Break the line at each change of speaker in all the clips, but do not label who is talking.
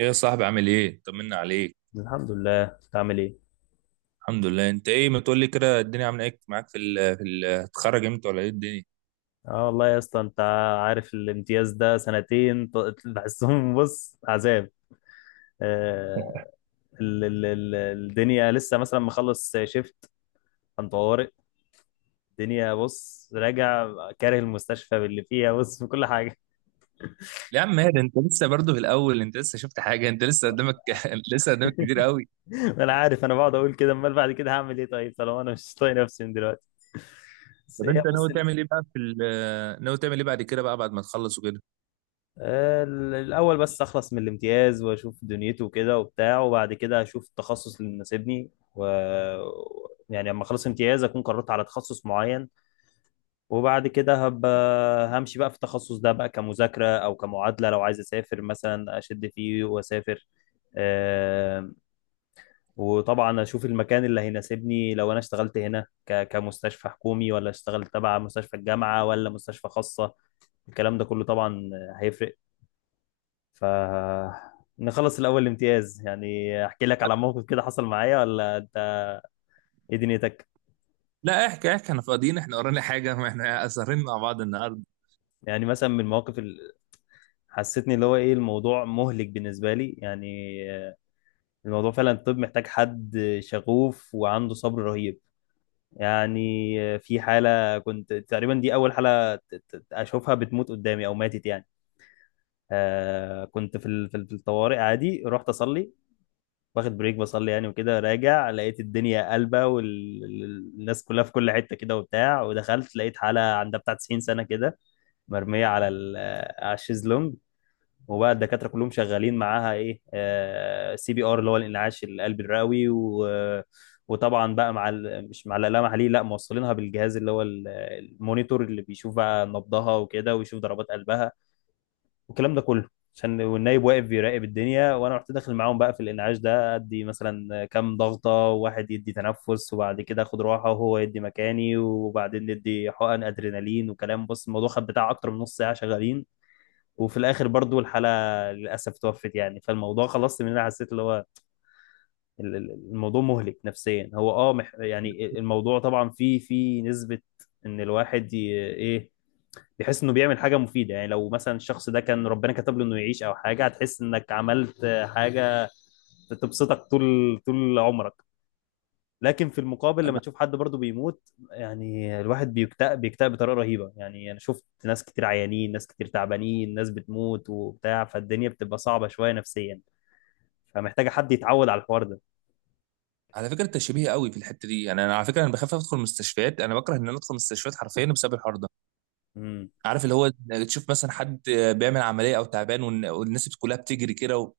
ايه يا صاحبي، عامل ايه؟ طمنا عليك.
الحمد لله، انت عامل ايه؟
الحمد لله. انت ايه؟ ما تقول لي كده الدنيا عامله ايه معاك؟ في ال في ال هتتخرج امتى ولا ايه الدنيا؟
اه والله يا اسطى، انت عارف الامتياز ده سنتين، بحسهم بص عذاب. آه. ال الدنيا لسه مثلا مخلص شيفت عن طوارئ. الدنيا بص راجع كاره المستشفى باللي فيها، بص في كل حاجة.
لا يا عم هادي، انت لسه برضه في الاول، انت لسه شفت حاجه، انت لسه قدامك. لسه قدامك كتير قوي.
ما انا عارف، انا بقعد اقول كده، امال بعد كده هعمل ايه طيب طالما انا مش طايق نفسي من دلوقتي؟ بس
طب
هي
انت
بص.
ناوي تعمل ايه بقى ناوي تعمل ايه بعد كده بقى، بعد ما تخلص وكده؟
الأول بس أخلص من الامتياز وأشوف دنيته كده وبتاع، وبعد كده أشوف التخصص اللي مناسبني. و يعني لما أخلص امتياز أكون قررت على تخصص معين، وبعد كده هبقى همشي بقى في التخصص ده بقى كمذاكرة أو كمعادلة. لو عايز أسافر مثلا أشد فيه وأسافر. آم، وطبعا أشوف المكان اللي هيناسبني، لو أنا اشتغلت هنا كمستشفى حكومي ولا اشتغلت تبع مستشفى الجامعة ولا مستشفى خاصة. الكلام ده كله طبعا هيفرق. فنخلص الأول الامتياز يعني. أحكي لك على موقف كده حصل معايا، ولا أنت إيه دنيتك؟
لا، احكي احكي، احنا فاضيين، احنا ورانا حاجه؟ ما احنا سهرين مع بعض النهارده.
يعني مثلا من المواقف اللي حسيتني اللي هو إيه، الموضوع مهلك بالنسبة لي يعني. الموضوع فعلا الطب محتاج حد شغوف وعنده صبر رهيب يعني. في حالة كنت تقريبا دي أول حالة أشوفها بتموت قدامي أو ماتت يعني. آه كنت في الطوارئ، عادي رحت أصلي واخد بريك بصلي يعني، وكده راجع لقيت الدنيا قلبة والناس كلها في كل حتة كده وبتاع، ودخلت لقيت حالة عندها بتاع 90 سنة كده، مرمية على على الشيزلونج. وبقى الدكاترة كلهم شغالين معاها ايه، سي بي ار اللي هو الانعاش القلبي الرئوي. وطبعا بقى مش مع الآلة محليه، لا موصلينها بالجهاز اللي هو المونيتور اللي بيشوف بقى نبضها وكده ويشوف ضربات قلبها والكلام ده كله. عشان والنايب واقف بيراقب الدنيا، وانا رحت داخل معاهم بقى في الانعاش ده، ادي مثلا كام ضغطه، وواحد يدي تنفس، وبعد كده اخد راحه وهو يدي مكاني، وبعدين ندي حقن ادرينالين وكلام. بص الموضوع خد بتاع اكتر من نص ساعه شغالين، وفي الاخر برضو الحاله للاسف توفت يعني. فالموضوع خلصت من هنا حسيت اللي هو الموضوع مهلك نفسيا. هو اه يعني الموضوع طبعا فيه نسبه ان الواحد ي- ايه بحيث انه بيعمل حاجه مفيده، يعني لو مثلا الشخص ده كان ربنا كتب له انه يعيش او حاجه، هتحس انك عملت حاجه تبسطك طول عمرك. لكن في المقابل لما
انا
تشوف حد برضه بيموت، يعني الواحد بيكتئب بطريقه رهيبه يعني. انا شفت ناس كتير عيانين، ناس كتير تعبانين، ناس بتموت وبتاع. فالدنيا بتبقى صعبه شويه نفسيا، فمحتاجه حد يتعود على الحوار ده.
على فكره انت شبيه قوي في الحته دي، يعني انا على فكره انا بخاف ادخل مستشفيات، انا بكره ان انا ادخل مستشفيات حرفيا بسبب الحوار ده.
امم.
عارف اللي هو تشوف مثلا حد بيعمل عمليه او تعبان والناس كلها بتجري كده و...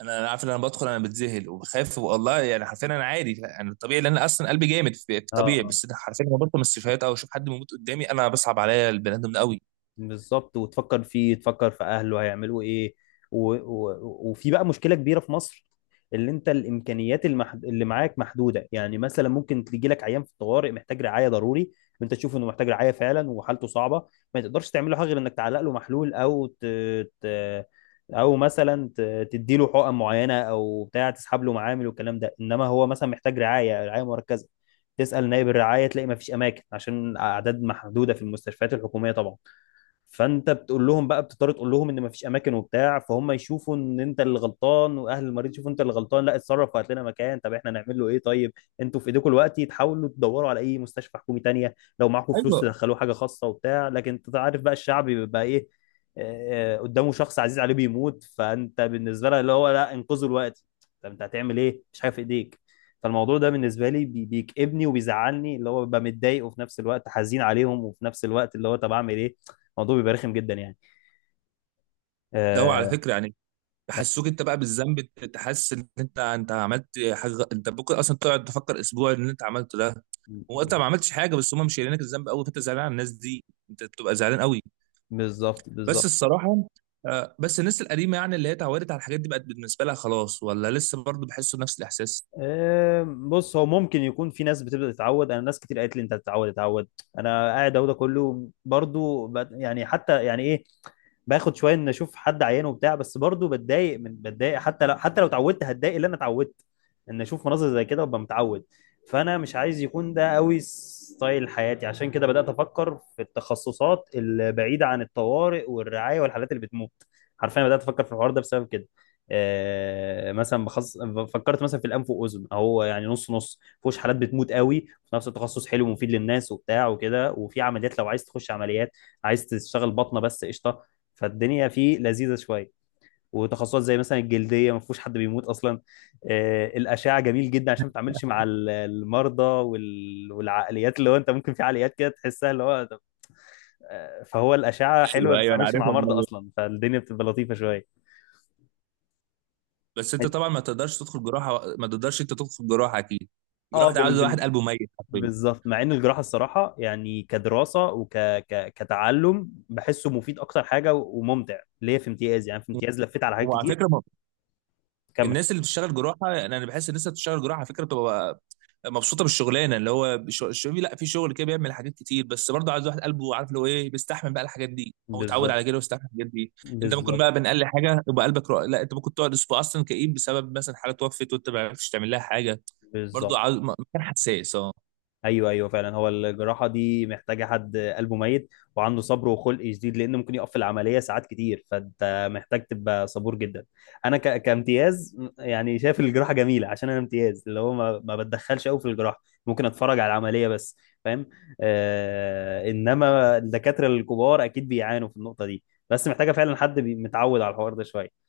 انا عارف ان انا بدخل انا بتذهل وبخاف والله، يعني حرفيا انا عادي، يعني الطبيعي، لان أنا اصلا قلبي جامد في
اه
طبيعي،
اه
بس أنا حرفيا لما بدخل من السيفيهات او اشوف حد بيموت قدامي انا بصعب عليا البني ادم ده قوي.
بالظبط، وتفكر فيه، تفكر في اهله هيعملوا ايه. و... و... وفي بقى مشكله كبيره في مصر، اللي انت اللي معاك محدوده. يعني مثلا ممكن تيجي لك عيان في الطوارئ محتاج رعايه ضروري، وانت تشوف انه محتاج رعايه فعلا وحالته صعبه، ما تقدرش تعمل له حاجه غير انك تعلق له محلول ت... او تدي له حقن معينه او بتاع، تسحب له معامل والكلام ده. انما هو مثلا محتاج رعايه، رعايه مركزه. تسال نائب الرعايه تلاقي ما فيش اماكن عشان اعداد محدوده في المستشفيات الحكوميه طبعا. فانت بتقول لهم بقى، بتضطر تقول لهم ان مفيش اماكن وبتاع، فهم يشوفوا ان انت اللي غلطان، واهل المريض يشوفوا انت اللي غلطان، لا اتصرف وهات لنا مكان. طب احنا نعمل له ايه طيب؟ انتوا في ايديكم الوقت تحاولوا تدوروا على اي مستشفى حكومي تانية، لو معاكم فلوس
ايوه،
تدخلوه حاجه خاصه وبتاع. لكن انت عارف بقى الشعب بيبقى ايه، آه، آه، قدامه شخص عزيز عليه بيموت، فانت بالنسبه له اللي هو لا انقذوا الوقت. طب انت هتعمل ايه مش حاجه في ايديك. فالموضوع ده بالنسبه لي بيكئبني وبيزعلني، اللي هو ببقى متضايق وفي نفس الوقت حزين عليهم، وفي نفس الوقت اللي هو طب اعمل ايه. الموضوع بيبقى رخم جدا يعني.
لو على
آه.
فكره، يعني
كم-
بحسوك انت بقى بالذنب، أنت تحس ان انت عملت حاجه، انت ممكن اصلا تقعد تفكر اسبوع ان انت عملته ده، وانت ما عملتش حاجه، بس هم مش شايلينك الذنب قوي، فانت زعلان على الناس دي، انت بتبقى زعلان قوي.
بالظبط،
بس
بالظبط.
الصراحه بس الناس القديمه، يعني اللي هي اتعودت على الحاجات دي بقت بالنسبه لها خلاص، ولا لسه برضه بيحسوا نفس الاحساس؟
آه بص، هو ممكن يكون في ناس بتبدا تتعود، انا ناس كتير قالت لي انت هتتعود، اتعود. انا قاعد اهو، ده كله برضو يعني حتى يعني ايه، باخد شويه ان اشوف حد عيان وبتاع. بس برضو بتضايق، من بتضايق حتى لو حتى لو اتعودت هتضايق. اللي انا اتعودت ان اشوف مناظر زي كده وابقى متعود، فانا مش عايز يكون ده قوي ستايل حياتي. عشان كده بدات افكر في التخصصات البعيده عن الطوارئ والرعايه والحالات اللي بتموت، حرفيا بدات افكر في الحوار ده بسبب كده. آه مثلا بخص... فكرت مثلا في الانف واذن اهو، يعني نص نص فيهوش حالات بتموت قوي، وفي نفس التخصص حلو ومفيد للناس وبتاع وكده، وفي عمليات لو عايز تخش عمليات، عايز تشتغل بطنه بس قشطه، فالدنيا فيه لذيذه شويه. وتخصصات زي مثلا الجلديه ما فيهوش حد بيموت اصلا. آه، الاشعه جميل جدا عشان ما تتعاملش مع المرضى والعقليات اللي هو انت ممكن في عقليات كده تحسها اللي هو طب، آه، فهو الاشعه حلوه
ايوه
ما
ايوه، انا
تتعاملش مع
عارفهم
مرضى
أنا.
اصلا، فالدنيا بتبقى لطيفه شويه.
بس انت طبعا ما تقدرش تدخل جراحه، ما تقدرش انت تدخل جراحه اكيد،
اه
جراحه ده عاوز واحد قلبه ميت حرفيا.
بالظبط. مع ان الجراحه الصراحه يعني كدراسه كتعلم بحسه مفيد اكتر حاجه وممتع ليه. في امتياز يعني، في امتياز لفيت على حاجات
وعلى
كتير.
فكره
كمل.
الناس اللي بتشتغل جراحه، يعني انا بحس الناس اللي بتشتغل جراحه على فكره بتبقى مبسوطه بالشغلانه، اللي هو الشباب، لا في شغل كده بيعمل حاجات كتير، بس برضه عايز واحد قلبه عارف اللي هو ايه، بيستحمل بقى الحاجات دي او اتعود
بالظبط
على كده ويستحمل الحاجات دي. انت ممكن
بالظبط
بقى بين اقل حاجه يبقى قلبك رق... لا، انت ممكن تقعد اسبوع اصلا كئيب بسبب مثلا حاله توفت وانت ما عرفتش تعمل لها حاجه. برضه
بالظبط.
عاوز مكان حساس، اه.
ايوه ايوه، فعلا هو الجراحه دي محتاجه حد قلبه ميت، وعنده صبر وخلق شديد، لان ممكن يقف في العمليه ساعات كتير، فانت محتاج تبقى صبور جدا. انا كامتياز يعني شايف الجراحه جميله عشان انا امتياز اللي هو ما بتدخلش قوي في الجراحه، ممكن اتفرج على العمليه بس. فاهم. آه... انما الدكاتره الكبار اكيد بيعانوا في النقطه دي. بس محتاجه فعلا حد متعود على الحوار ده شويه.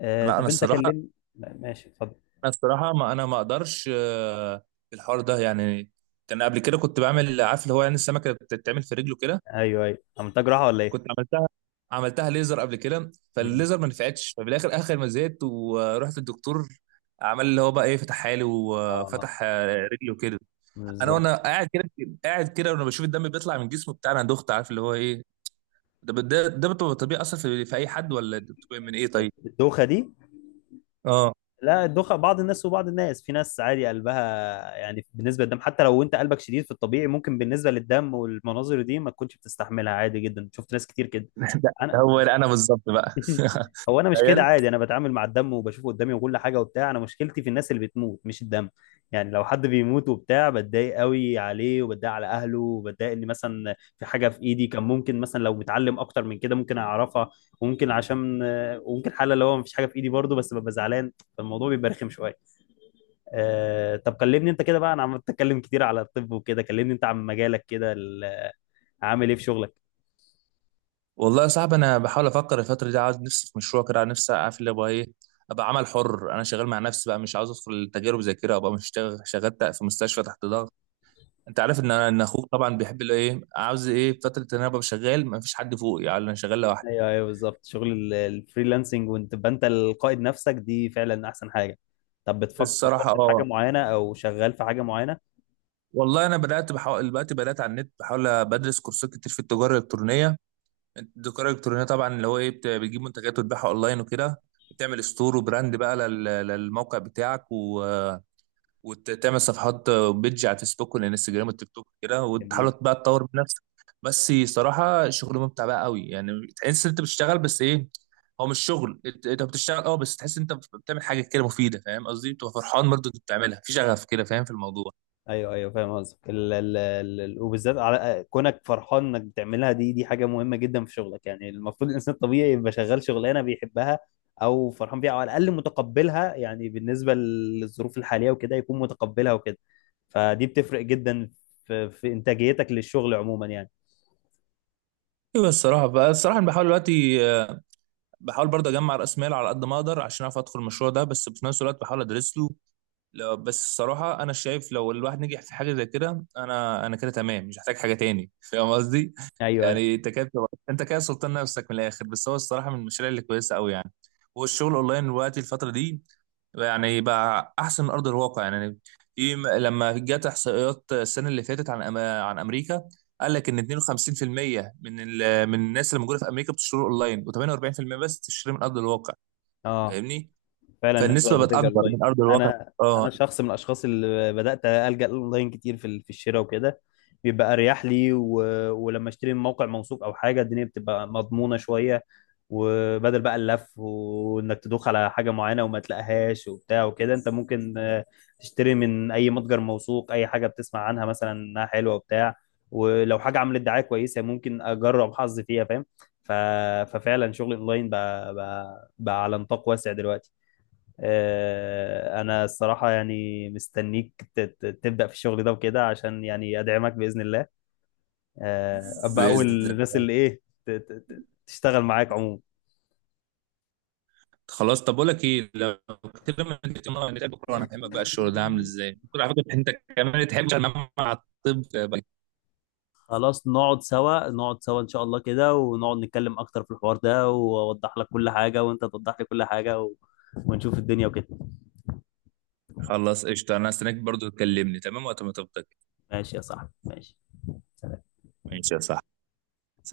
آه...
لا انا
طب انت
الصراحه،
كلمني. ماشي، اتفضل.
انا الصراحه، ما انا ما اقدرش، في الحوار ده يعني. كان قبل كده كنت بعمل، عارف اللي هو، يعني السمكه بتتعمل في رجله كده.
ايوه ايوه، عملتها جراحه ولا ايه؟
كنت عملتها، عملتها ليزر قبل كده،
مم.
فالليزر ما نفعتش، ففي الاخر اخر ما زهقت ورحت الدكتور. عمل اللي هو بقى ايه، فتحها لي
اه.
وفتح رجلي وكده. انا
بالظبط.
وانا قاعد كده، قاعد كده وانا بشوف الدم بيطلع من جسمه بتاع، انا دخت، عارف اللي هو ايه، ده بتبقى طبيعي اصلا في اي حد، ولا ده بتبقى من ايه طيب؟
الدوخه دي؟
اه.
لا الدخن بعض الناس، وبعض الناس في ناس عادي قلبها. يعني بالنسبه للدم حتى لو انت قلبك شديد في الطبيعي، ممكن بالنسبه للدم والمناظر دي ما تكونش بتستحملها. عادي جدا، شفت ناس كتير كده.
ده
انا
هو انا بالظبط بقى.
هو انا مش كده،
تخيل.
عادي انا بتعامل مع الدم وبشوفه قدامي وكل حاجه وبتاع. انا مشكلتي في الناس اللي بتموت مش الدم. يعني لو حد بيموت وبتاع، بتضايق قوي عليه، وبتضايق على اهله، وبتضايق ان مثلا في حاجه في ايدي كان ممكن مثلا لو متعلم اكتر من كده ممكن اعرفها. وممكن عشان وممكن حاله اللي هو مفيش حاجه في ايدي برضه، بس ببقى زعلان. فالموضوع بيبقى رخم شويه. آه، طب كلمني انت كده بقى، انا عمال اتكلم كتير على الطب وكده، كلمني انت عن مجالك كده، عامل ايه في شغلك.
والله يا صاحبي، انا بحاول افكر الفتره دي، عاوز نفسي في مشروع كده، عاوز نفسي عارف اللي هو ايه، ابقى عمل حر، انا شغال مع نفسي بقى، مش عاوز ادخل تجارب زي كده، ابقى مش شغال، شغال في مستشفى تحت ضغط. انت عارف ان انا، ان اخوك طبعا بيحب اللي ايه، عاوز ايه فتره ان انا ابقى شغال ما فيش حد فوقي، يعني انا شغال لوحدي.
ايوه ايوه بالظبط، شغل الفريلانسنج، وانت تبقى انت القائد نفسك، دي فعلا احسن حاجه. طب بتفكر، فكرت
الصراحه
في حاجه
اه،
معينه او شغال في حاجه معينه؟
والله انا بدات بحاول دلوقتي، بدات على النت بحاول بدرس كورسات كتير في التجاره الالكترونيه. التجاره الالكترونيه طبعا اللي هو ايه، بتجيب منتجات وتبيعها اونلاين وكده، بتعمل ستور وبراند بقى للموقع بتاعك، و وتعمل صفحات بيدج على الفيسبوك والانستجرام والتيك توك كده،
جميل.
وتحاول بقى تطور من نفسك. بس صراحه شغل ممتع بقى قوي يعني، تحس ان انت بتشتغل بس ايه، هو مش شغل انت، أنت بتشتغل اه، بس تحس ان انت بتعمل حاجه كده مفيده، فاهم قصدي؟ بتبقى فرحان برضو انت بتعملها في شغف كده، فاهم في الموضوع؟
ايوه ايوه فاهم قصدك، وبالذات على كونك فرحان انك بتعملها، دي حاجه مهمه جدا في شغلك. يعني المفروض الانسان الطبيعي يبقى شغال شغلانه بيحبها، او فرحان بيها، او على الاقل متقبلها، يعني بالنسبه للظروف الحاليه وكده يكون متقبلها وكده. فدي بتفرق جدا في، انتاجيتك للشغل عموما يعني.
ايوه الصراحه بقى، الصراحه انا بحاول دلوقتي بحاول برضه اجمع راس مال على قد ما اقدر عشان اعرف ادخل المشروع ده، بس في نفس الوقت بحاول ادرس له. بس الصراحه انا شايف لو الواحد نجح في حاجه زي كده انا كده تمام، مش محتاج حاجه تاني، فاهم قصدي؟
ايوه ايوه
يعني انت كده انت كده سلطان نفسك من الاخر، بس هو الصراحه من المشاريع اللي كويسه قوي يعني، والشغل اونلاين دلوقتي الفتره دي يعني بقى احسن من ارض الواقع يعني. في لما جت احصائيات السنه اللي فاتت عن عن امريكا، قال لك ان 52% من الناس اللي موجوده في امريكا بتشتري اونلاين، و48% بس بتشتري من ارض الواقع،
اه،
فاهمني؟
فعلا الناس بقت
فالنسبه
بتلجأ
بتكبر
الاونلاين.
من ارض الواقع.
انا
اه،
انا شخص من الاشخاص اللي بدات الجا الاونلاين كتير في في الشراء وكده، بيبقى اريح لي. ولما اشتري من موقع موثوق او حاجه، الدنيا بتبقى مضمونه شويه، وبدل بقى اللف وانك تدوخ على حاجه معينه وما تلاقيهاش وبتاع وكده. انت ممكن تشتري من اي متجر موثوق اي حاجه بتسمع عنها مثلا انها حلوه وبتاع، ولو حاجه عملت دعايه كويسه ممكن اجرب حظي فيها، فاهم. ف... ففعلا شغل الاونلاين بقى على نطاق واسع دلوقتي. آه، انا الصراحه يعني مستنيك تبدا في الشغل ده وكده عشان يعني ادعمك باذن الله. آه، ابقى
باذن
اول الناس
الله.
اللي ايه تشتغل معاك عموما.
خلاص طب بقول لك ايه، لو كده ما نتقابل مرة- نتقابل بكره وانا افهمك بقى الشغل ده عامل ازاي. بكره على فكره انت كمان تحب تنام مع الطب بقى.
خلاص، نقعد سوا ان شاء الله كده، ونقعد نتكلم اكتر في الحوار ده، واوضح لك كل حاجة وانت توضح لي كل حاجة و... ونشوف الدنيا وكده.
خلاص قشطه، انا هستناك برضو، تكلمني تمام وقت ما تفضى.
ماشي يا صاحبي، ماشي. سلام.
ماشي يا صاحبي، سلام.